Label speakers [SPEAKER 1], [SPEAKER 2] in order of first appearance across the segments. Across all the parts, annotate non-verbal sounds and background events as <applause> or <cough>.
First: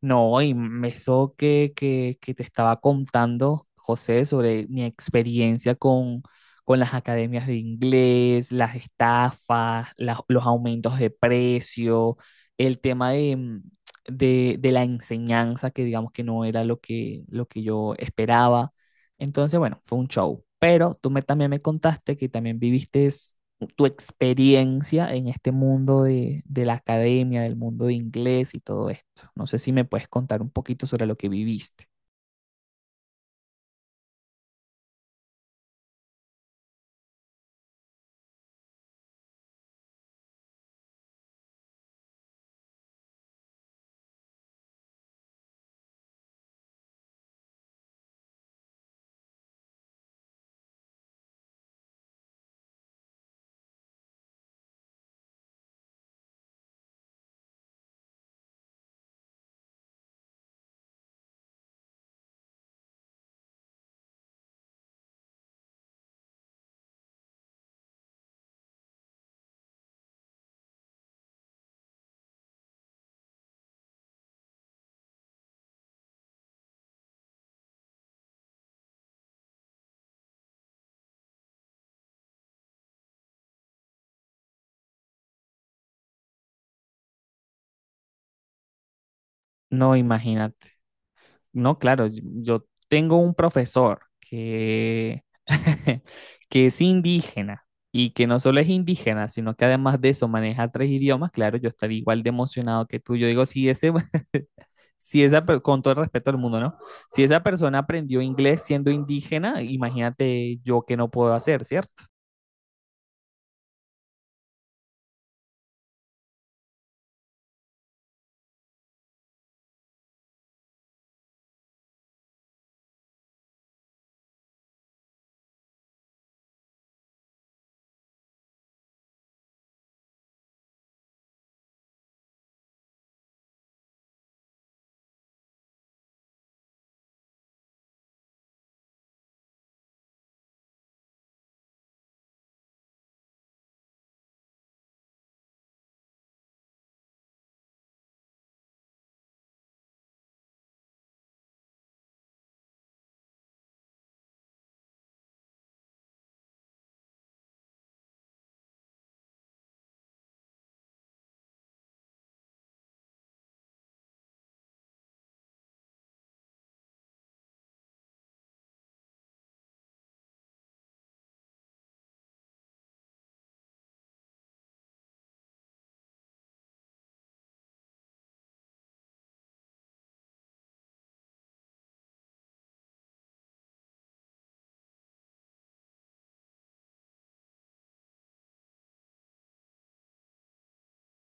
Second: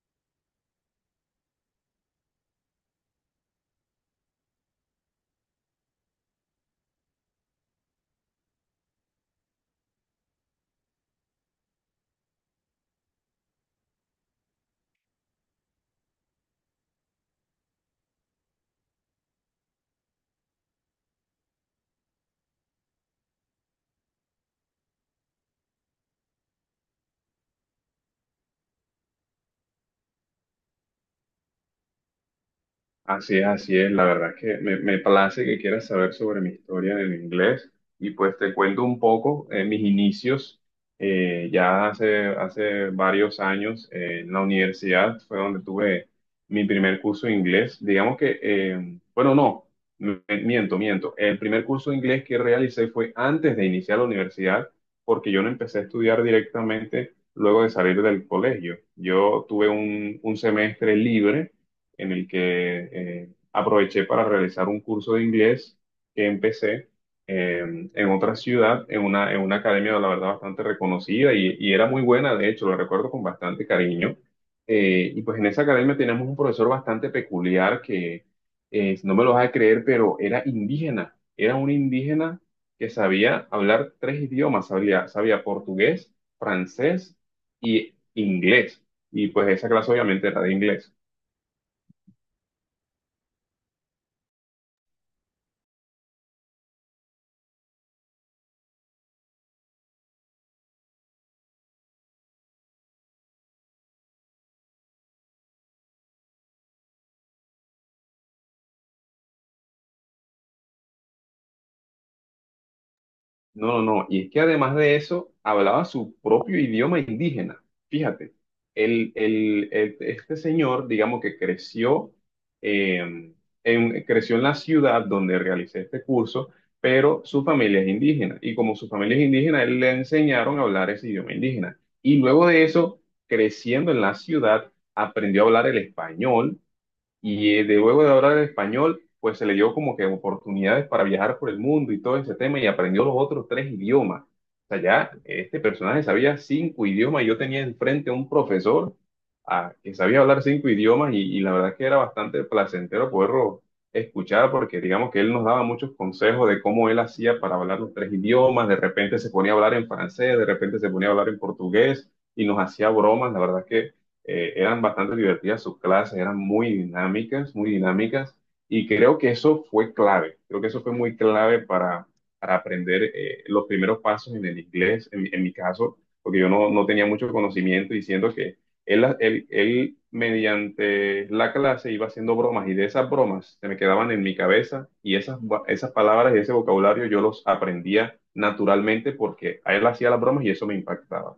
[SPEAKER 1] No, y eso que te estaba contando, José, sobre mi experiencia con las academias de inglés, las estafas, los aumentos de precio, el tema de la enseñanza, que digamos que no era lo lo que yo esperaba. Entonces, bueno, fue un show. Pero también me contaste que también viviste tu experiencia en este mundo la academia, del mundo de inglés y todo esto. No sé si me puedes contar un poquito sobre lo que viviste.
[SPEAKER 2] Así es, así es. La verdad es que me place que quieras saber sobre mi historia en el inglés y pues te cuento un poco mis inicios. Hace varios años en la universidad fue donde tuve mi primer curso de inglés. Digamos que, no, miento. El primer curso de inglés que realicé fue antes de iniciar la universidad porque yo no empecé a estudiar directamente luego de salir del colegio. Yo tuve un semestre libre en el que aproveché para realizar un curso de inglés que empecé eh, en otra ciudad, en una academia, la verdad, bastante reconocida y era muy buena, de hecho, lo recuerdo con bastante cariño. Y pues en esa academia teníamos un profesor bastante peculiar que, si no me lo vas a creer, pero era indígena, era un indígena que sabía hablar tres idiomas, sabía portugués, francés y inglés. Y pues esa clase
[SPEAKER 1] No,
[SPEAKER 2] obviamente era de
[SPEAKER 1] imagínate.
[SPEAKER 2] inglés.
[SPEAKER 1] No, claro, yo tengo un profesor que, <laughs> que es indígena y que no solo es indígena, sino que además de eso maneja tres idiomas. Claro, yo estaría igual de emocionado que tú. Yo digo, si ese, <laughs> si esa, con todo el respeto al mundo, ¿no? Si esa persona aprendió inglés siendo indígena, imagínate yo que no puedo hacer, ¿cierto?
[SPEAKER 2] No, no, no. Y es que además de eso, hablaba su propio idioma indígena. Fíjate, este señor, digamos que creció, eh, creció en la ciudad donde realicé este curso, pero su familia es indígena. Y como su familia es indígena, él le enseñaron a hablar ese idioma indígena. Y luego de eso, creciendo en la ciudad, aprendió a hablar el español y de luego de hablar el español, pues se le dio como que oportunidades para viajar por el mundo y todo ese tema y aprendió los otros tres idiomas. O sea, ya este personaje sabía cinco idiomas y yo tenía enfrente a un profesor que sabía hablar cinco idiomas y la verdad que era bastante placentero poderlo escuchar porque digamos que él nos daba muchos consejos de cómo él hacía para hablar los tres idiomas. De repente se ponía a hablar en francés, de repente se ponía a hablar en portugués y nos hacía bromas. La verdad que eran bastante divertidas sus clases, eran muy dinámicas, y creo que eso fue clave, creo que eso fue muy clave para aprender los primeros pasos en el inglés, en mi caso, porque yo no tenía mucho conocimiento y siento que él mediante la clase iba haciendo bromas y de esas bromas se me quedaban en mi cabeza y esas palabras y ese vocabulario yo los aprendía naturalmente porque a él hacía las bromas y eso me impactaba.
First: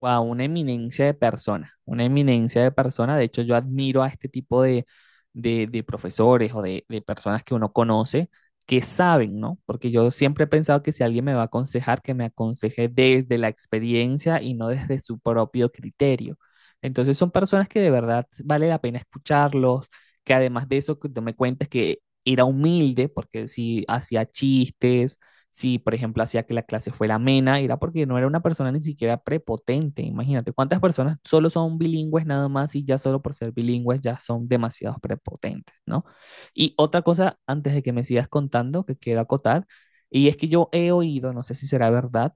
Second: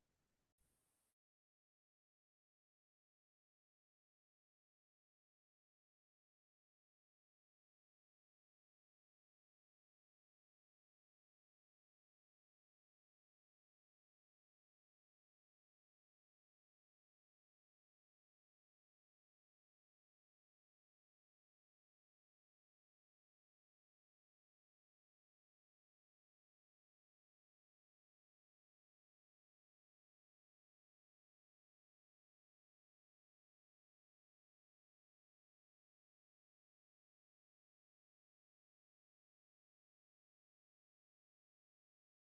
[SPEAKER 1] Wow, una eminencia de persona, una eminencia de persona. De hecho, yo admiro a este tipo de profesores o de personas que uno conoce que saben, ¿no? Porque yo siempre he pensado que si alguien me va a aconsejar, que me aconseje desde la experiencia y no desde su propio criterio. Entonces son personas que de verdad vale la pena escucharlos, que además de eso, que tú me cuentas que era humilde, porque si hacía chistes, si, por ejemplo, hacía que la clase fuera amena, era porque no era una persona ni siquiera prepotente. Imagínate cuántas personas solo son bilingües nada más y ya solo por ser bilingües ya son demasiados prepotentes, ¿no? Y otra cosa, antes de que me sigas contando, que quiero acotar, y es que yo he oído, no sé si será verdad,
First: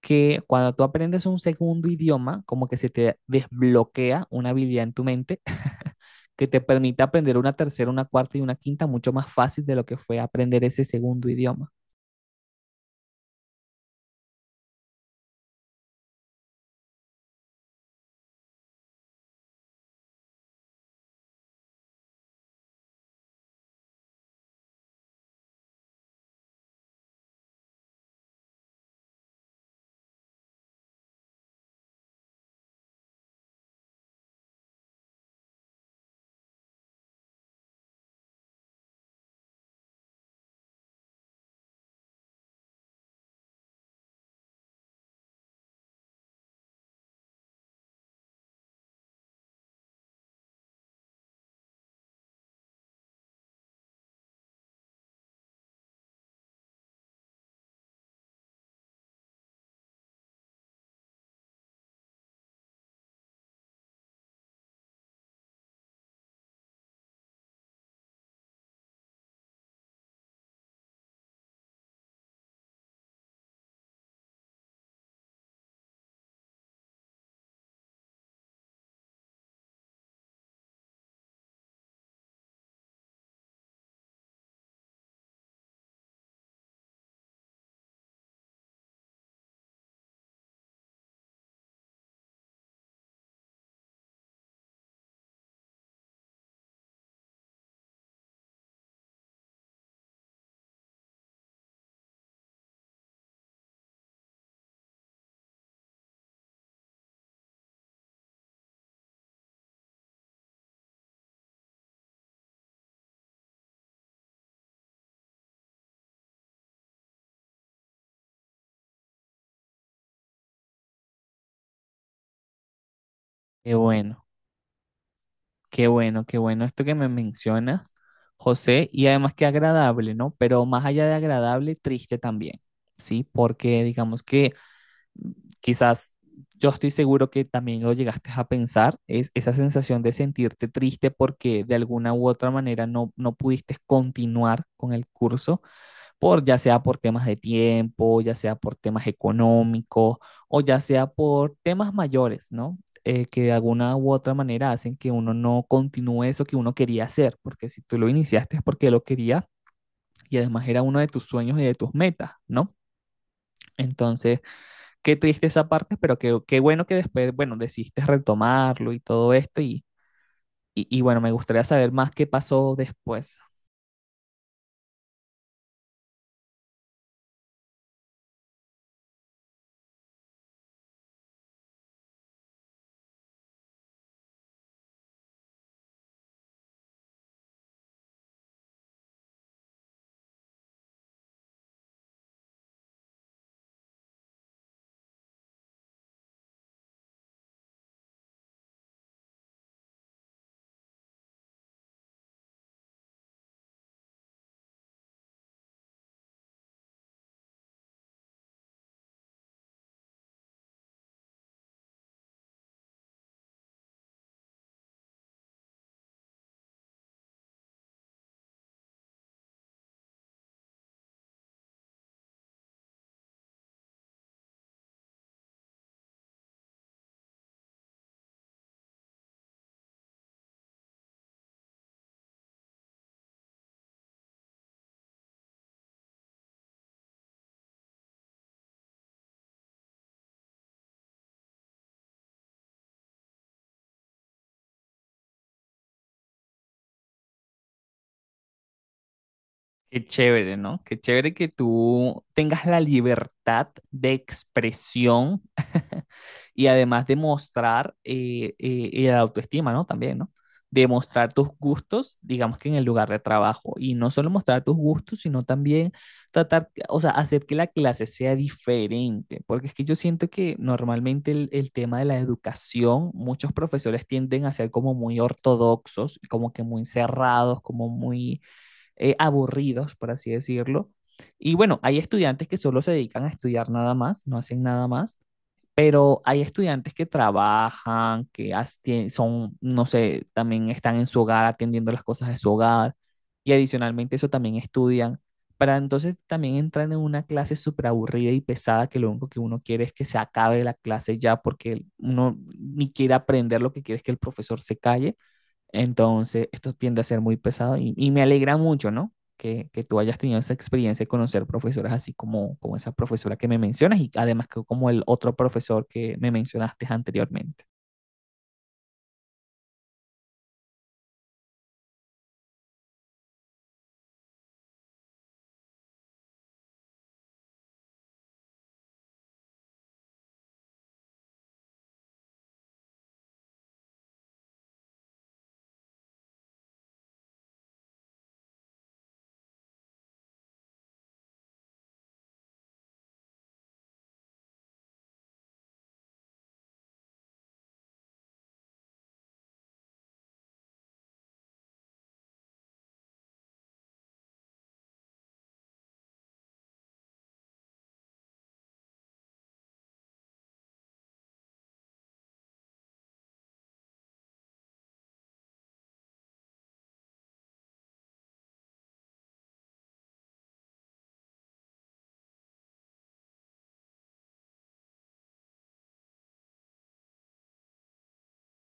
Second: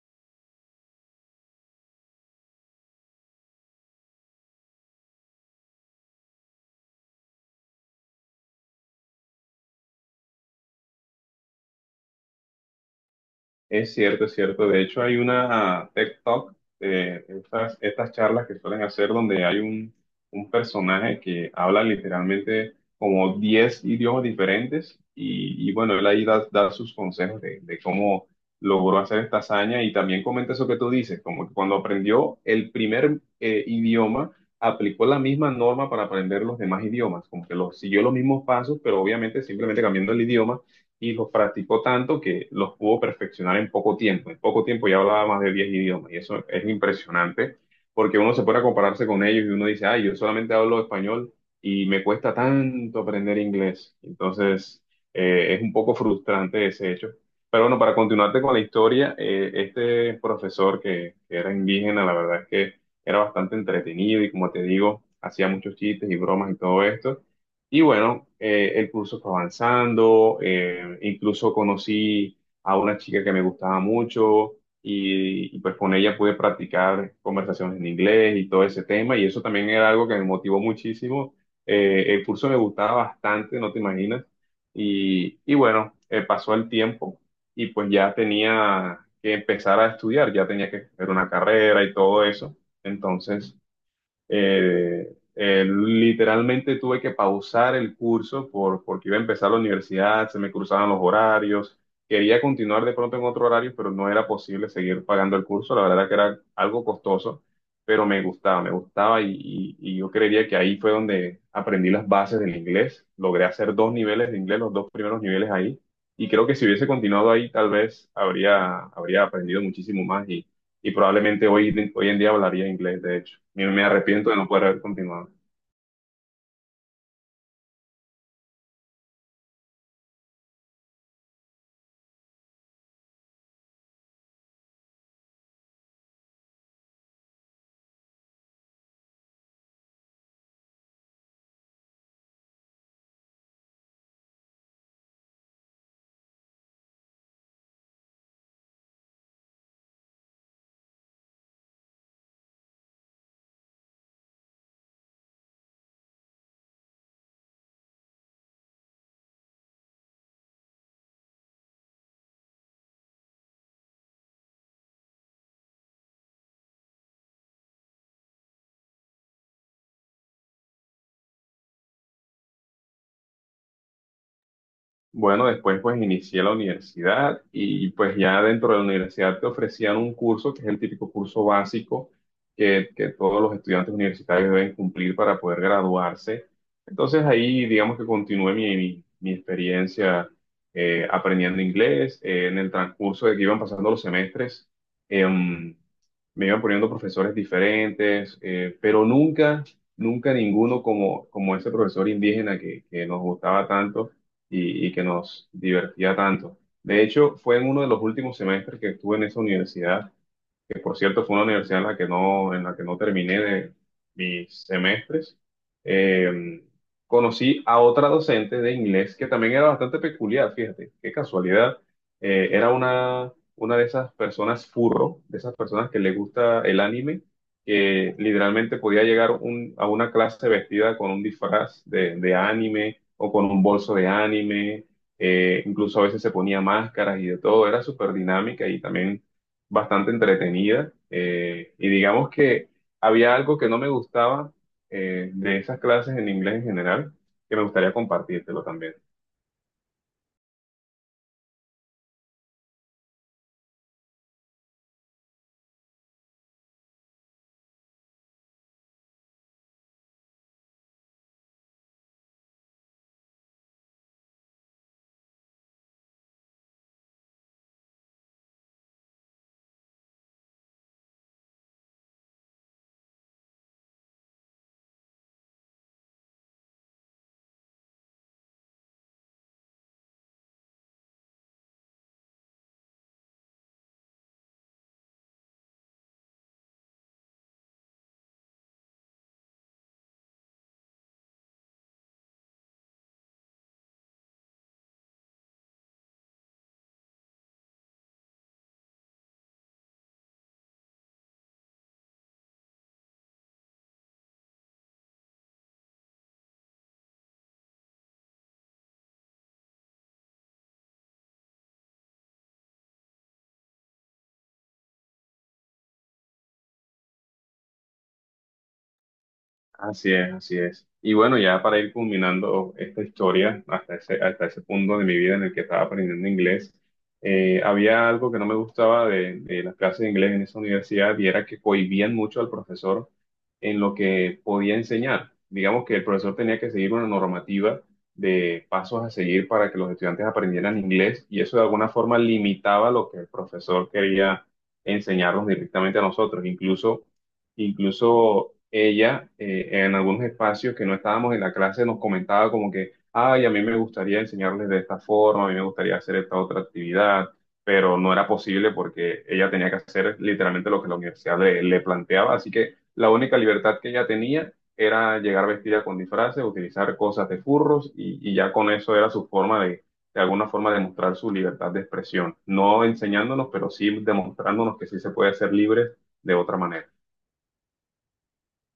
[SPEAKER 1] que cuando tú aprendes un segundo idioma, como que se te desbloquea una habilidad en tu mente que te permite aprender una tercera, una cuarta y una quinta mucho más fácil de lo que fue aprender ese segundo idioma.
[SPEAKER 2] Es cierto, es cierto. De hecho, hay una TED Talk, estas charlas que suelen hacer donde hay un personaje que habla literalmente como 10 idiomas diferentes y bueno, él ahí da, da sus consejos de cómo logró hacer esta hazaña y también comenta eso que tú dices, como que cuando aprendió el primer idioma, aplicó la misma norma para aprender los demás idiomas, como que lo, siguió los mismos pasos, pero obviamente simplemente cambiando el idioma y los practicó tanto que los pudo perfeccionar en poco tiempo. En poco tiempo ya hablaba más de 10 idiomas y eso es impresionante porque uno se pone a compararse con ellos y uno dice, ay, yo solamente hablo español y me cuesta tanto aprender inglés. Entonces, es un poco frustrante ese hecho. Pero bueno, para continuarte con la historia, este profesor que era indígena, la verdad es que era bastante entretenido y como te digo, hacía muchos chistes y bromas y todo esto. Y bueno, el curso fue avanzando, incluso conocí a una chica que me gustaba mucho y pues con ella pude practicar conversaciones en inglés y todo ese tema y eso también era algo que me motivó muchísimo. El curso me gustaba bastante, no te imaginas. Y bueno, pasó el tiempo y pues ya tenía que empezar a estudiar, ya tenía que hacer una carrera y todo eso. Entonces... Literalmente tuve que pausar el curso porque iba a empezar la universidad, se me cruzaban los horarios, quería continuar de pronto en otro horario, pero no era posible seguir pagando el curso, la verdad era que era algo costoso, pero me gustaba y yo creería que ahí fue donde aprendí las bases del inglés, logré hacer dos niveles de inglés, los dos primeros niveles ahí. Y creo que si hubiese continuado ahí, tal vez habría aprendido muchísimo más y probablemente hoy en día hablaría inglés, de hecho.
[SPEAKER 1] Qué
[SPEAKER 2] Me
[SPEAKER 1] bueno.
[SPEAKER 2] arrepiento de no poder haber continuado.
[SPEAKER 1] Qué bueno, qué bueno esto que me mencionas, José, y además qué agradable, ¿no? Pero más allá de agradable, triste también, ¿sí? Porque digamos que quizás yo estoy seguro que también lo llegaste a pensar, es esa sensación de sentirte triste porque de alguna u otra manera no pudiste continuar con el curso por ya sea por temas de tiempo, ya sea por temas económicos o ya sea por temas mayores, ¿no? Que de alguna u otra manera hacen que uno no continúe eso que uno quería hacer, porque si tú lo iniciaste es porque lo quería y además era uno de tus sueños y de tus metas, ¿no? Entonces, qué triste esa parte, pero qué, qué bueno que después, bueno, decidiste retomarlo y todo esto y bueno, me gustaría saber más qué pasó después.
[SPEAKER 2] Bueno, después pues inicié la universidad y pues ya dentro de la universidad te ofrecían un curso que es el típico curso básico que todos los estudiantes universitarios deben cumplir para poder graduarse. Entonces ahí digamos que continué mi experiencia aprendiendo inglés. En el transcurso de que iban pasando los semestres, em, me iban poniendo profesores diferentes, pero nunca, nunca ninguno como, como ese profesor indígena que nos gustaba tanto y que nos divertía tanto. De hecho, fue en uno de los últimos semestres que estuve en esa universidad que por cierto fue una universidad en la que no, en la que no terminé de mis semestres, eh, conocí a otra docente de inglés que también era bastante peculiar, fíjate, qué casualidad. Una de esas personas furro, de esas personas que le gusta el anime, que literalmente podía a una clase vestida con un disfraz de anime o con un bolso de anime, incluso a veces se ponía máscaras y de todo, era súper dinámica y también bastante entretenida y digamos que había algo que no me gustaba de esas clases en inglés en general, que me gustaría compartírtelo también.
[SPEAKER 1] Qué chévere, ¿no? Qué chévere que tú tengas la libertad de expresión <laughs> y además de mostrar y la autoestima, ¿no? También, ¿no? De mostrar tus gustos, digamos que en el lugar de trabajo. Y no solo mostrar tus gustos, sino también tratar, o sea, hacer que la clase sea diferente. Porque es que yo siento que normalmente el tema de la educación, muchos profesores tienden a ser como muy ortodoxos, como que muy cerrados, como muy aburridos, por así decirlo. Y bueno, hay estudiantes que solo se dedican a estudiar nada más, no hacen nada más, pero hay estudiantes que trabajan, que son, no sé, también están en su hogar atendiendo las cosas de su hogar y adicionalmente eso también estudian. Para entonces también entran en una clase súper aburrida y pesada que lo único que uno quiere es que se acabe la clase ya porque uno ni quiere aprender lo que quiere es que el profesor se calle. Entonces, esto tiende a ser muy pesado y me alegra mucho, ¿no? Que tú hayas tenido esa experiencia de conocer profesoras así como esa profesora que me mencionas y además que como el otro profesor que me mencionaste anteriormente.
[SPEAKER 2] Así es, así es. Y bueno, ya para ir culminando esta historia, hasta ese punto de mi vida en el que estaba aprendiendo inglés, había algo que no me gustaba de las clases de inglés en esa universidad y era que cohibían mucho al profesor en lo que podía enseñar. Digamos que el profesor tenía que seguir una normativa de pasos a seguir para que los estudiantes aprendieran inglés y eso de alguna forma limitaba lo que el profesor quería enseñarnos directamente a nosotros. Incluso ella, en algunos espacios que no estábamos en la clase, nos comentaba como que, ay, a mí me gustaría enseñarles de esta forma, a mí me gustaría hacer esta otra actividad, pero no era posible porque ella tenía que hacer literalmente lo que la universidad le planteaba, así que la única libertad que ella tenía era llegar vestida con disfraces, utilizar cosas de furros y ya con eso era su forma de alguna forma, demostrar su libertad de expresión, no enseñándonos, pero sí demostrándonos que sí se puede ser libres de otra manera.